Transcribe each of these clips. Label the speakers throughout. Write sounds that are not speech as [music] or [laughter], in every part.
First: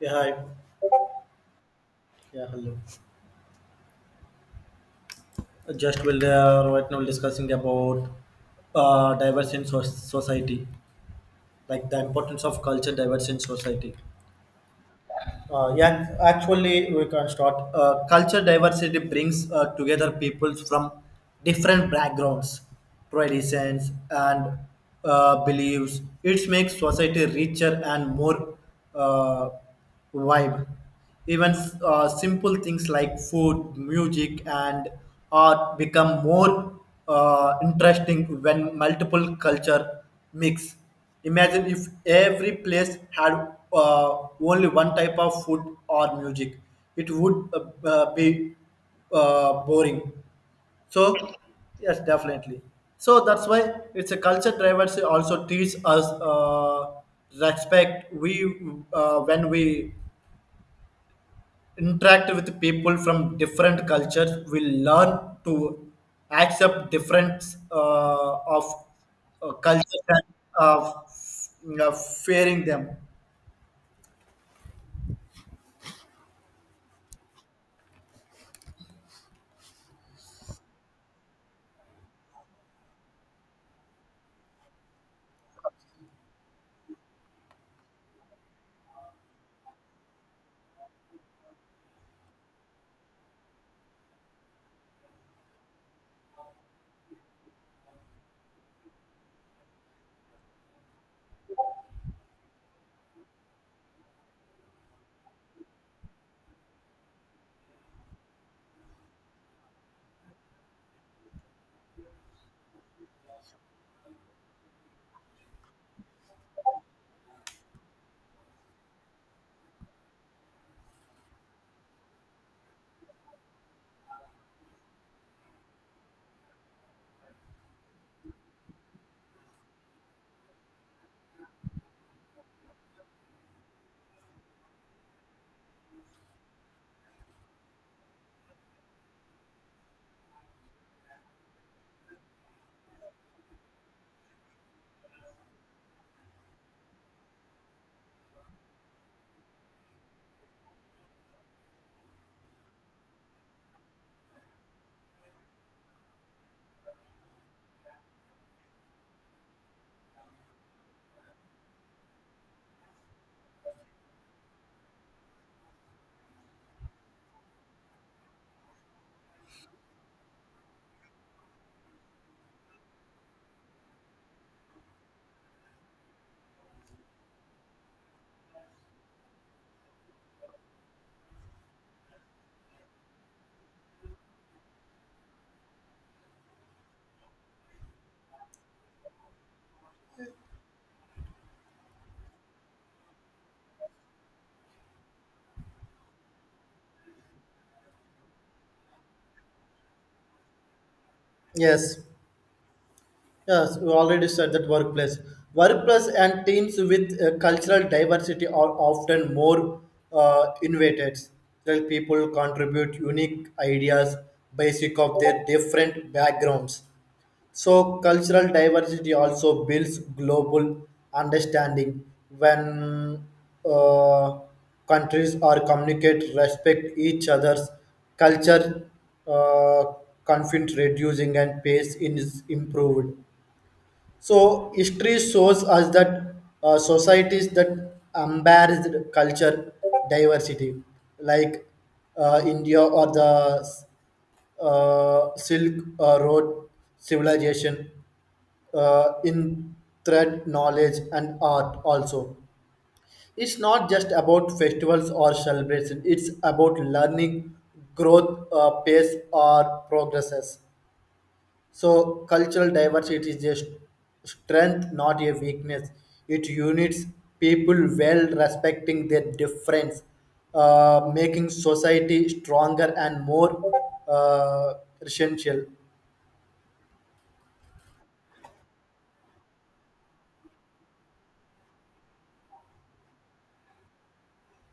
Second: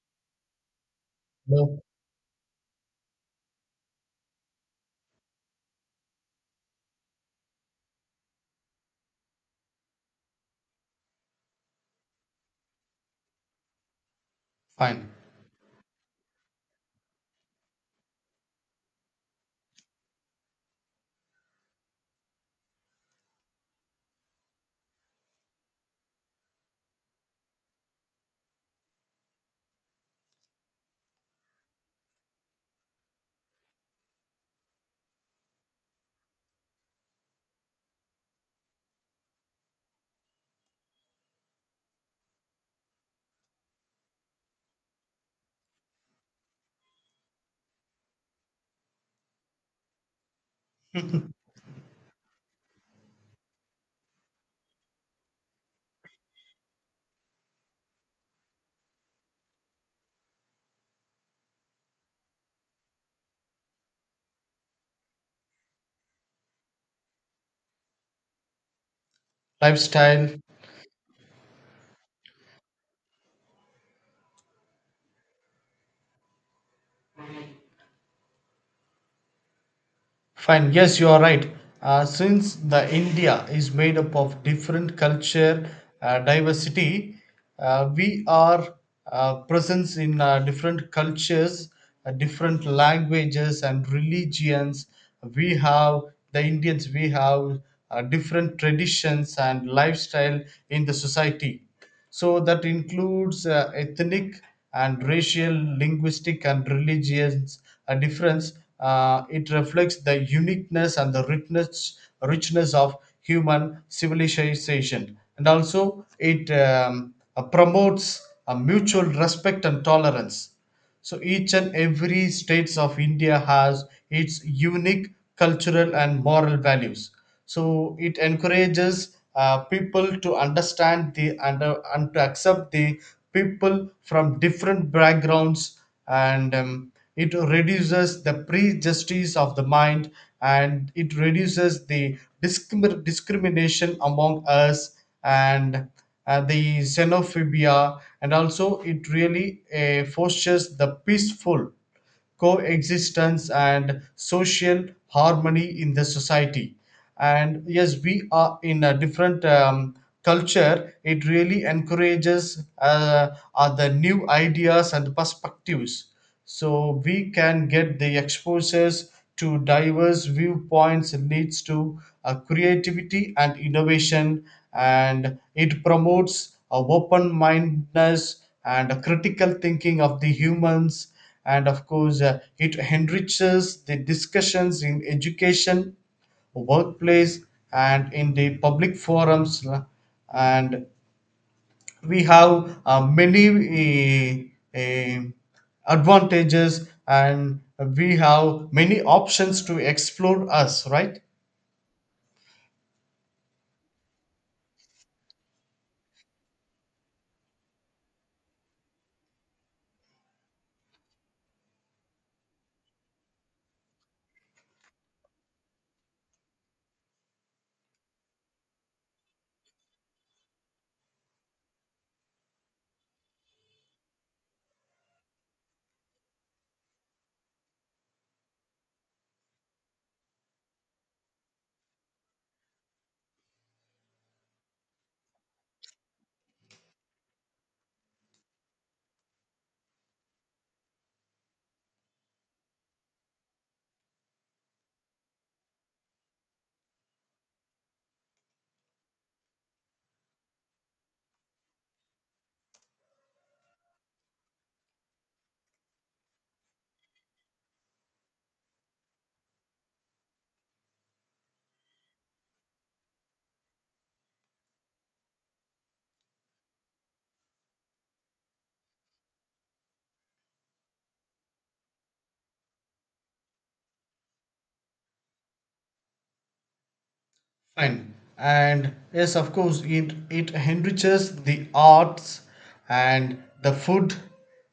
Speaker 1: Yeah, hi.
Speaker 2: No,
Speaker 1: Yeah, hello. Right now discussing about diverse in society, like the importance of culture diverse in society.
Speaker 2: fine.
Speaker 1: Yeah, Actually, we can start. Culture diversity brings together people from different backgrounds, traditions, and beliefs. It makes society richer and more uh, vibe. Even simple things like food, music, and art become more interesting when multiple culture mix. Imagine if every place had only one type of food or music, it would be boring. So,
Speaker 2: [laughs]
Speaker 1: yes, definitely. So that's why it's a culture drivers also teach us respect we when we interact with people from different cultures. We learn to accept difference of cultures and
Speaker 2: Lifestyle,
Speaker 1: uh, f- uh, fearing them.
Speaker 2: fine. Yes, you are right. Since the India is made up of different culture diversity, we are presence in different cultures, different languages and religions. We have the Indians. We have different traditions and lifestyle in the society. So that includes ethnic and racial, linguistic and religious difference. It reflects the uniqueness and the richness of human civilization. And also, it promotes a mutual respect and tolerance. So each and every states of India has its unique cultural and moral values. So it encourages people to understand the and to accept the people from different backgrounds, and it reduces the prejudices of the mind, and it reduces the discrimination among us, and the xenophobia, and also it really fosters the peaceful coexistence and social harmony in the society. And yes, we are in a different culture. It really encourages other new ideas and perspectives, so we can get the exposures to diverse viewpoints leads to creativity and innovation, and it promotes a open-mindedness and a critical thinking of the humans, and of course it enriches the discussions in education, workplace, and in the public forums and we have many advantages, and we have many options to explore us, right?
Speaker 1: Yes, yes, we already said that workplace. Workplace and teams with cultural diversity are often more innovated. That people contribute unique ideas basic of their different backgrounds. So, cultural diversity also builds global understanding when uh, countries or communicate respect each other's culture, uh, conflict reducing and peace is improved. So, history shows us that societies that embrace culture diversity, like India or the Silk Road civilization in thread knowledge and art. Also it's not just about festivals or celebration, it's about learning growth, pace or progresses. So cultural diversity is just strength not a weakness, it unites people well respecting their difference, making society stronger and more uh, essential.
Speaker 2: Fine. And yes, of course, it enriches the arts and the food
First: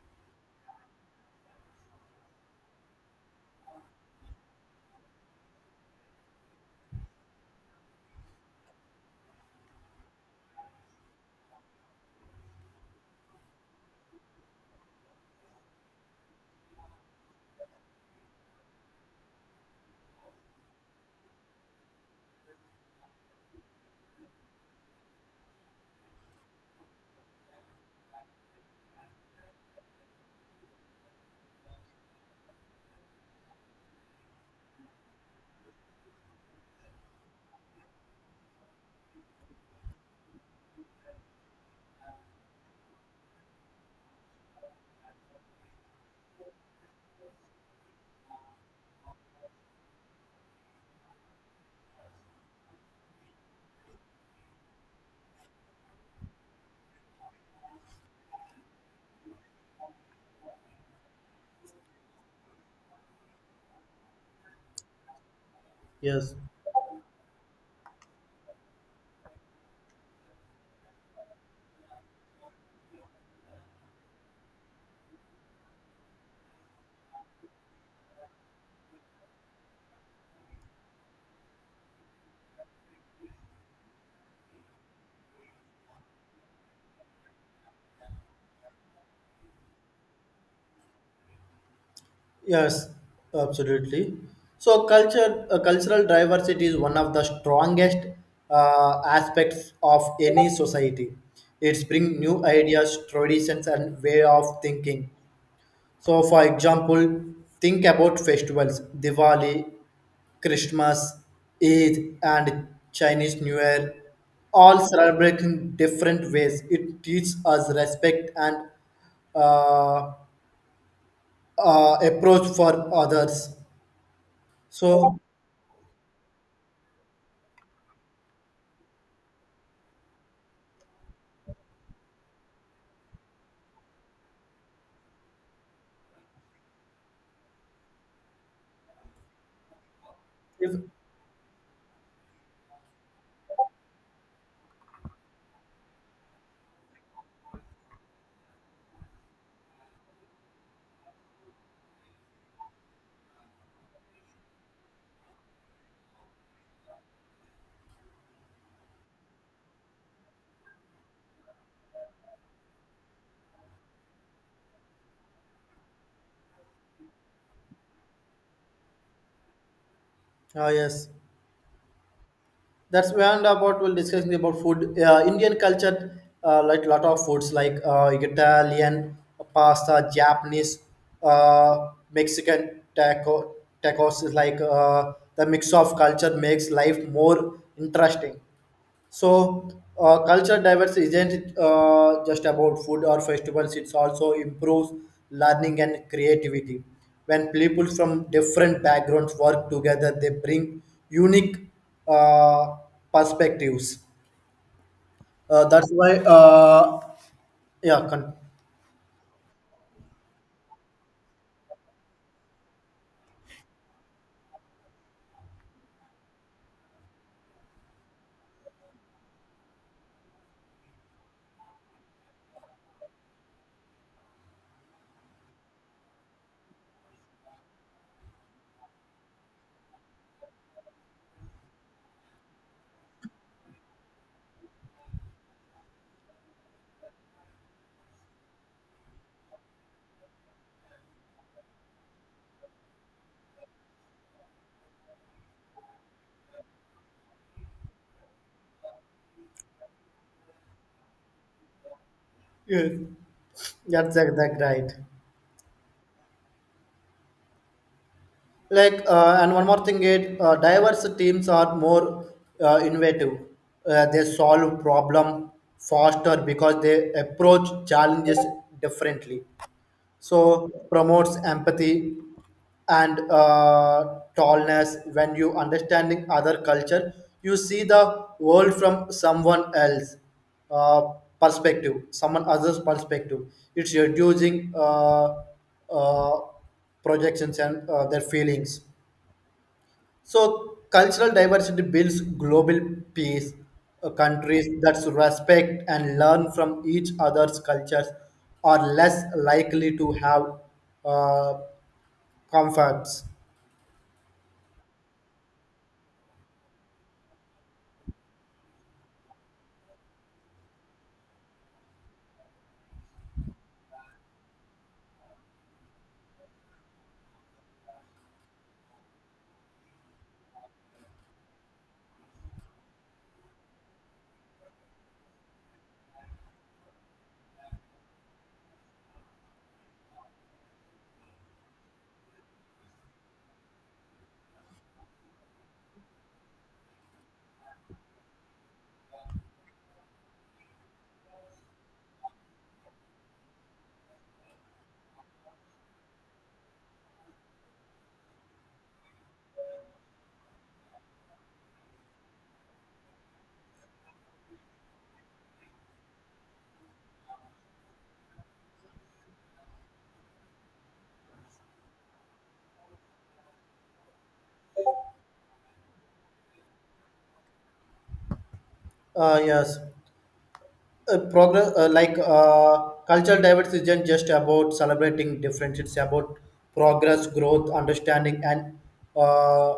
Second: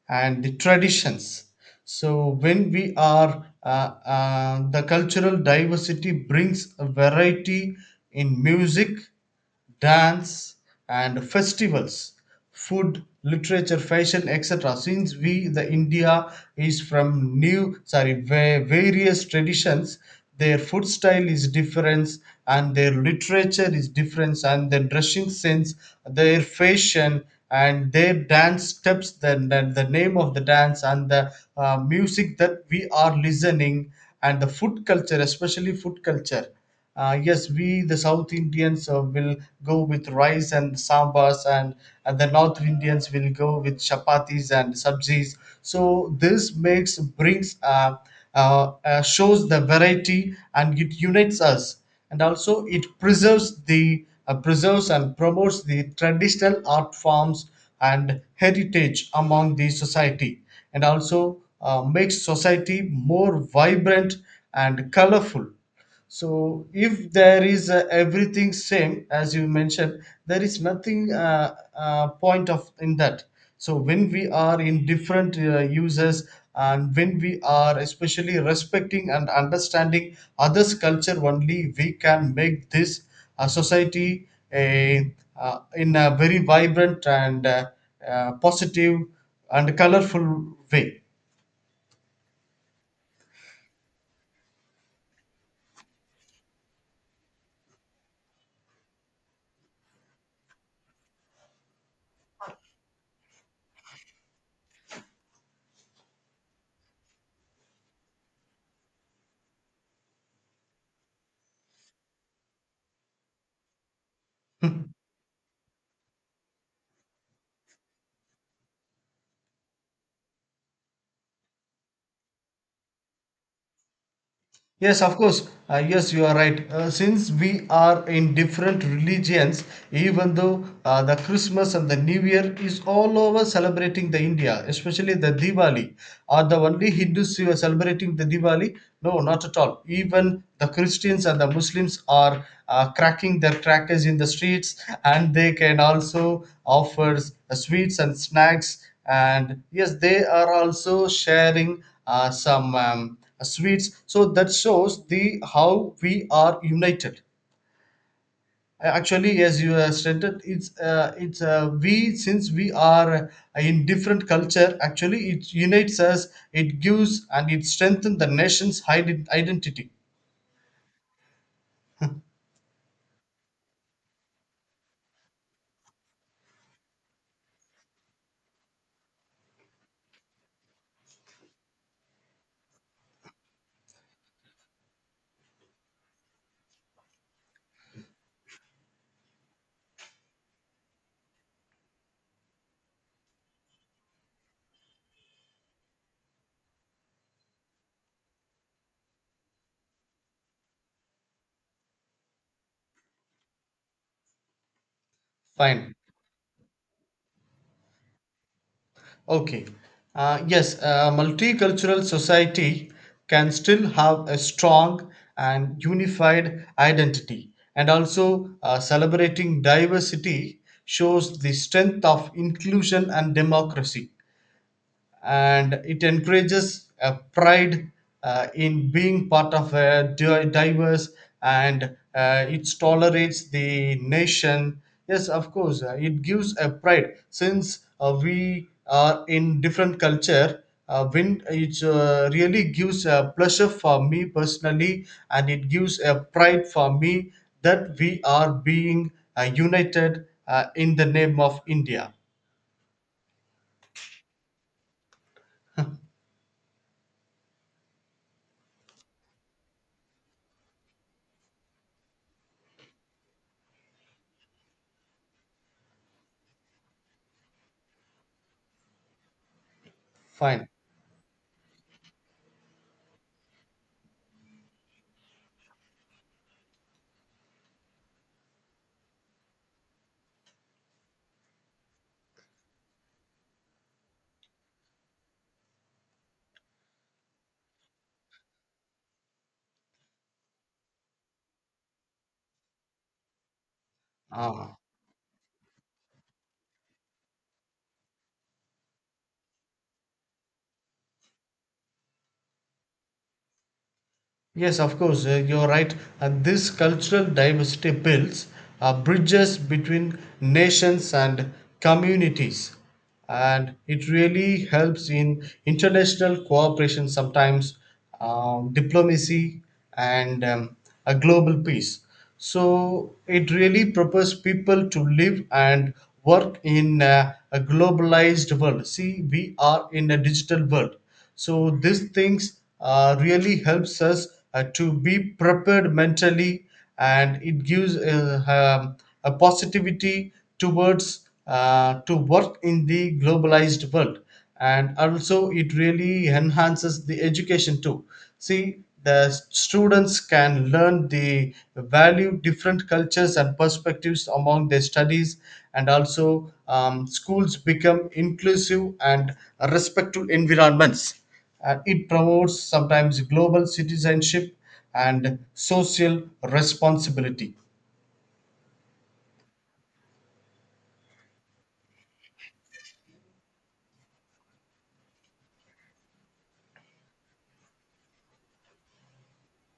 Speaker 2: and the traditions. So, when we are, the cultural diversity brings a variety in music, dance and festivals, food, literature, fashion, etc. Since we, the India, is from various traditions, their food style is different and their literature is different, and their dressing sense, their fashion, and their dance steps, the name of the dance and the music that we are listening, and the food culture, especially food culture. Yes, we the South Indians will go with rice and sambas, and the North Indians will go with chapatis and sabzis. So this makes brings shows the variety and it unites us, and also it preserves the preserves and promotes the traditional art forms and heritage among the society, and also makes society more vibrant and colorful.
Speaker 1: Yes.
Speaker 2: So if there is everything same as you mentioned, there is nothing point of in that. So when we are in different users, and when we are especially respecting and understanding others' culture only, we can make this society a in a very vibrant and positive and colorful way.
Speaker 1: Yes, absolutely. So cultural diversity is one of the strongest aspects of any society. It brings new ideas, traditions, and way of thinking. So, for example, think about festivals, Diwali, Christmas, Eid, and Chinese New Year, all
Speaker 2: [laughs]
Speaker 1: celebrate in different ways. It teaches us respect and uh, approach for others.
Speaker 2: Yes, of
Speaker 1: So,
Speaker 2: course. Yes, you are right. Since we are in different religions, even though the Christmas and the New Year is all over celebrating the India, especially the Diwali. Are the only Hindus who are celebrating the Diwali? No, not at all. Even the
Speaker 1: if
Speaker 2: Christians and the Muslims are cracking their crackers in the streets, and they can also offer sweets and snacks. And yes, they are also sharing some. Sweets, so that shows the how we are united. Actually, as you have stated, it's we since we are in different culture, actually it unites us. It gives, and it strengthens the nation's identity.
Speaker 1: ah yes, that's when about we'll discussing about food. Indian culture, like lot of foods like Italian pasta, Japanese, Mexican tacos is like the mix of culture makes life more interesting. So, culture diversity isn't just about food or festivals, it's also improves learning and creativity. When people from different backgrounds work together, they bring unique uh, perspectives. Uh, that's
Speaker 2: Fine.
Speaker 1: why, uh, yeah,
Speaker 2: Okay. Yes, a multicultural society can still have a strong and unified identity. And also, celebrating diversity shows the strength of inclusion and democracy, and it encourages a pride in being part of a diverse and it tolerates the nation. Yes, of course, it gives a pride, since we are in different culture. When it really gives a pleasure for me personally, and it gives a pride for me that we are being united in the name of india.
Speaker 1: yeah, that's exact right. Like and one more thing is diverse teams are more innovative, they solve problem faster because they approach challenges differently.
Speaker 2: Fine.
Speaker 1: So promotes empathy and tallness. When you understanding other culture you see the world from someone else uh, perspective, someone else's perspective. It's reducing uh, projections and their feelings. So cultural diversity builds global peace. Countries
Speaker 2: Ah.
Speaker 1: that respect and learn from each other's cultures are less likely to have uh, conflicts.
Speaker 2: Yes, of course, you're right. And this cultural diversity builds bridges between nations and communities. And it really helps in international cooperation sometimes, diplomacy, and a global peace. So it really prepares people to live and work in a globalized world. See, we are in a digital world, so these things really helps us to be prepared mentally, and it gives um, a positivity towards to work in the globalized world. And also it really enhances the education too. See, the students can learn the value different cultures and perspectives among their studies, and also schools become inclusive and respectful environments, and it promotes sometimes global citizenship and social responsibility.
Speaker 1: Yes. Progress like Cultural diversity isn't just about celebrating difference, it's about progress, growth, understanding, and uh,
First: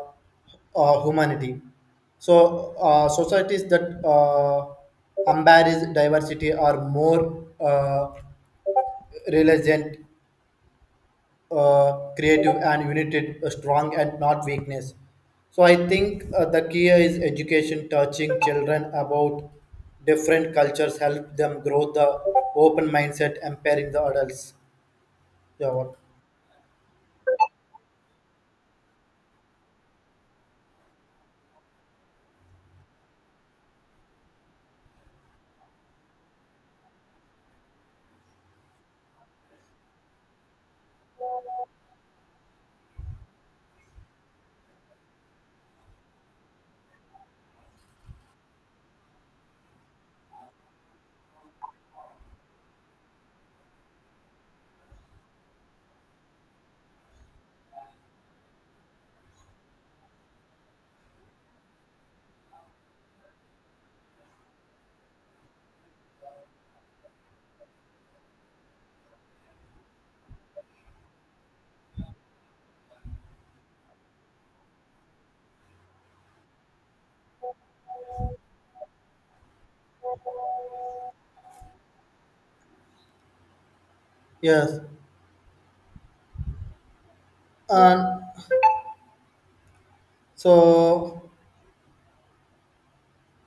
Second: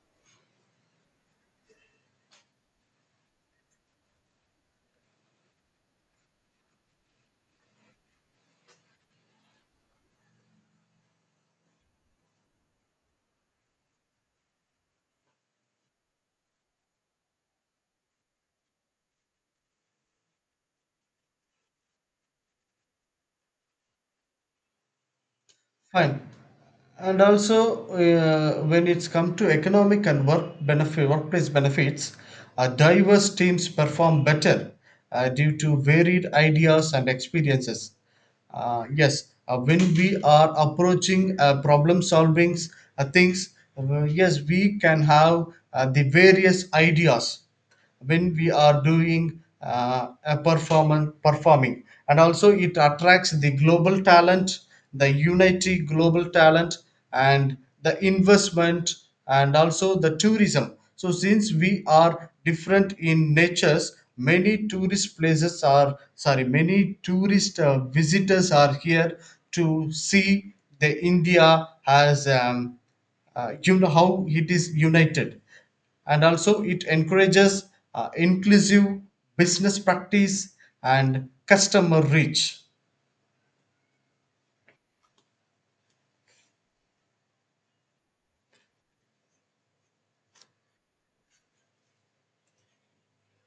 Speaker 1: humanity. So societies that embrace diversity are more resilient, creative and united, strong and not weakness. So I think the key is education, touching children about different cultures, help them grow the open mindset, empowering the adults. Yeah.
Speaker 2: Fine. And also when it's come to economic and work benefit workplace benefits, diverse teams perform better due to varied ideas and experiences. Yes, when we are approaching problem solving things, yes we can have the various ideas when we are doing a performance performing. And also it attracts the global talent, the unity global talent, and the investment, and also the tourism. So since we are different in natures, many tourist places are sorry, many tourist visitors are here to see the india as you know how it is united. And also it encourages inclusive business practice and customer reach.
Speaker 1: Yes. And so,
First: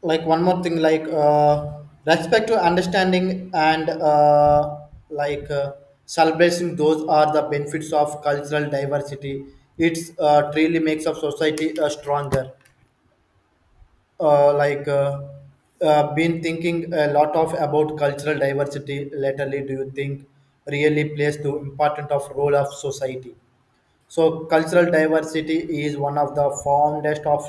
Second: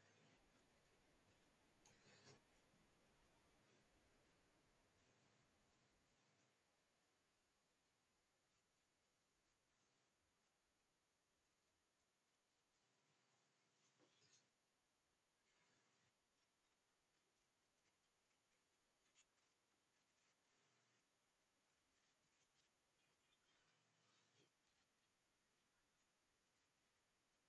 Speaker 1: like one more thing, like respect to understanding and like uh, celebrating, those are the benefits of cultural diversity. It's truly makes of society stronger. uh, like uh, been thinking a lot of about cultural diversity lately. Do you think really plays the important of role of society? So cultural diversity is one of the foundest of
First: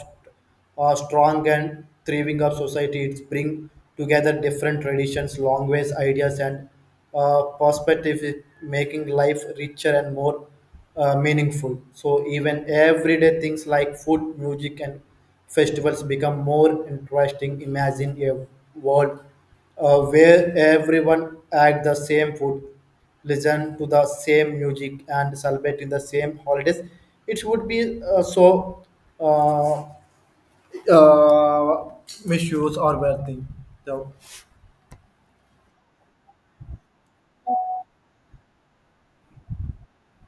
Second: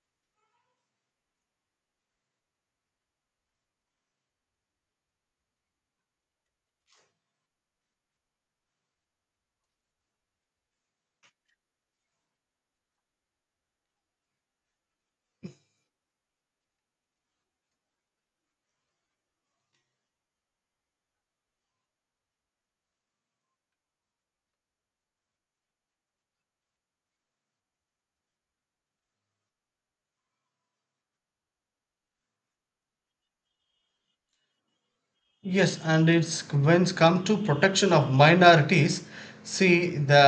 Speaker 1: a strong and thriving of society. It bring together different traditions, languages, ideas, and perspective, making life richer and more meaningful. So even everyday things like food, music, and festivals become more interesting. Imagine a world where everyone at the same food, listen to the same music and celebrate in the same holidays. It would be so uh, uh, misuse or worthy. So
Speaker 2: Yes, and it's when it's come to protection of minorities. See, the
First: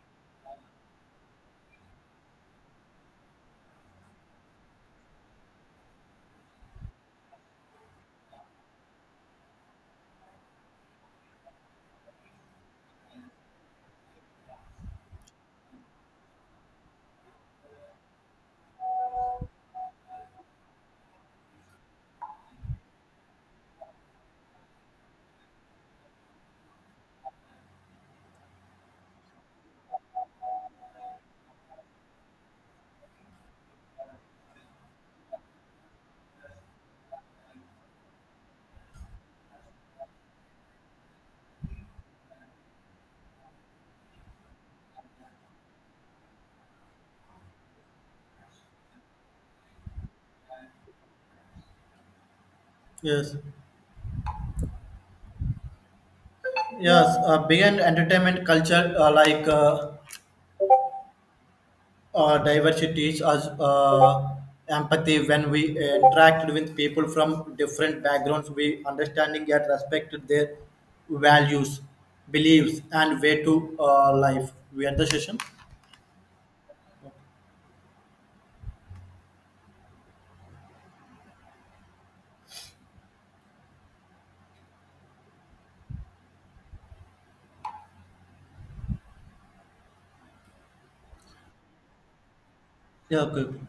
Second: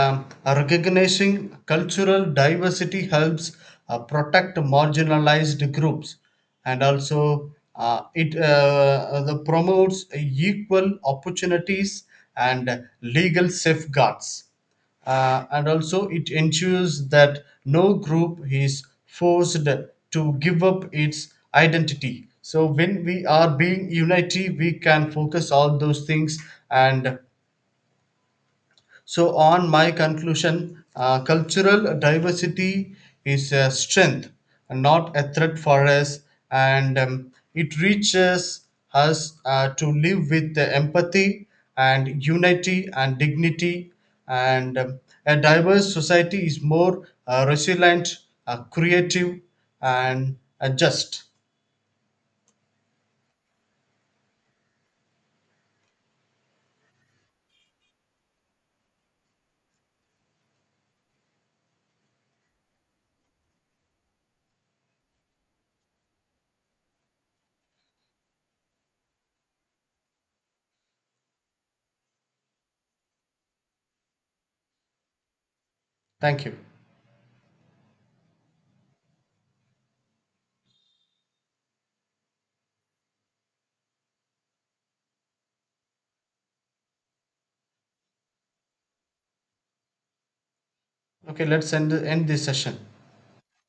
Speaker 2: recognizing cultural diversity helps protect marginalized groups, and also it the promotes equal opportunities and legal safeguards, and also it ensures that no group is forced to give up its identity. So when we are being unity, we can focus all those things. And so, on my conclusion, cultural diversity is a strength, and not a threat for us, and it reaches us to live with the empathy and unity and dignity. And a diverse society is more resilient, creative, and just.
Speaker 1: yes, yes. Beyond entertainment culture, diversity, is us empathy. When we interact with people from different backgrounds, we understanding and respect their values, beliefs, and way to life. We end the session.
Speaker 2: Thank you. Okay, let's end this session.
Speaker 1: Yeah. Okay.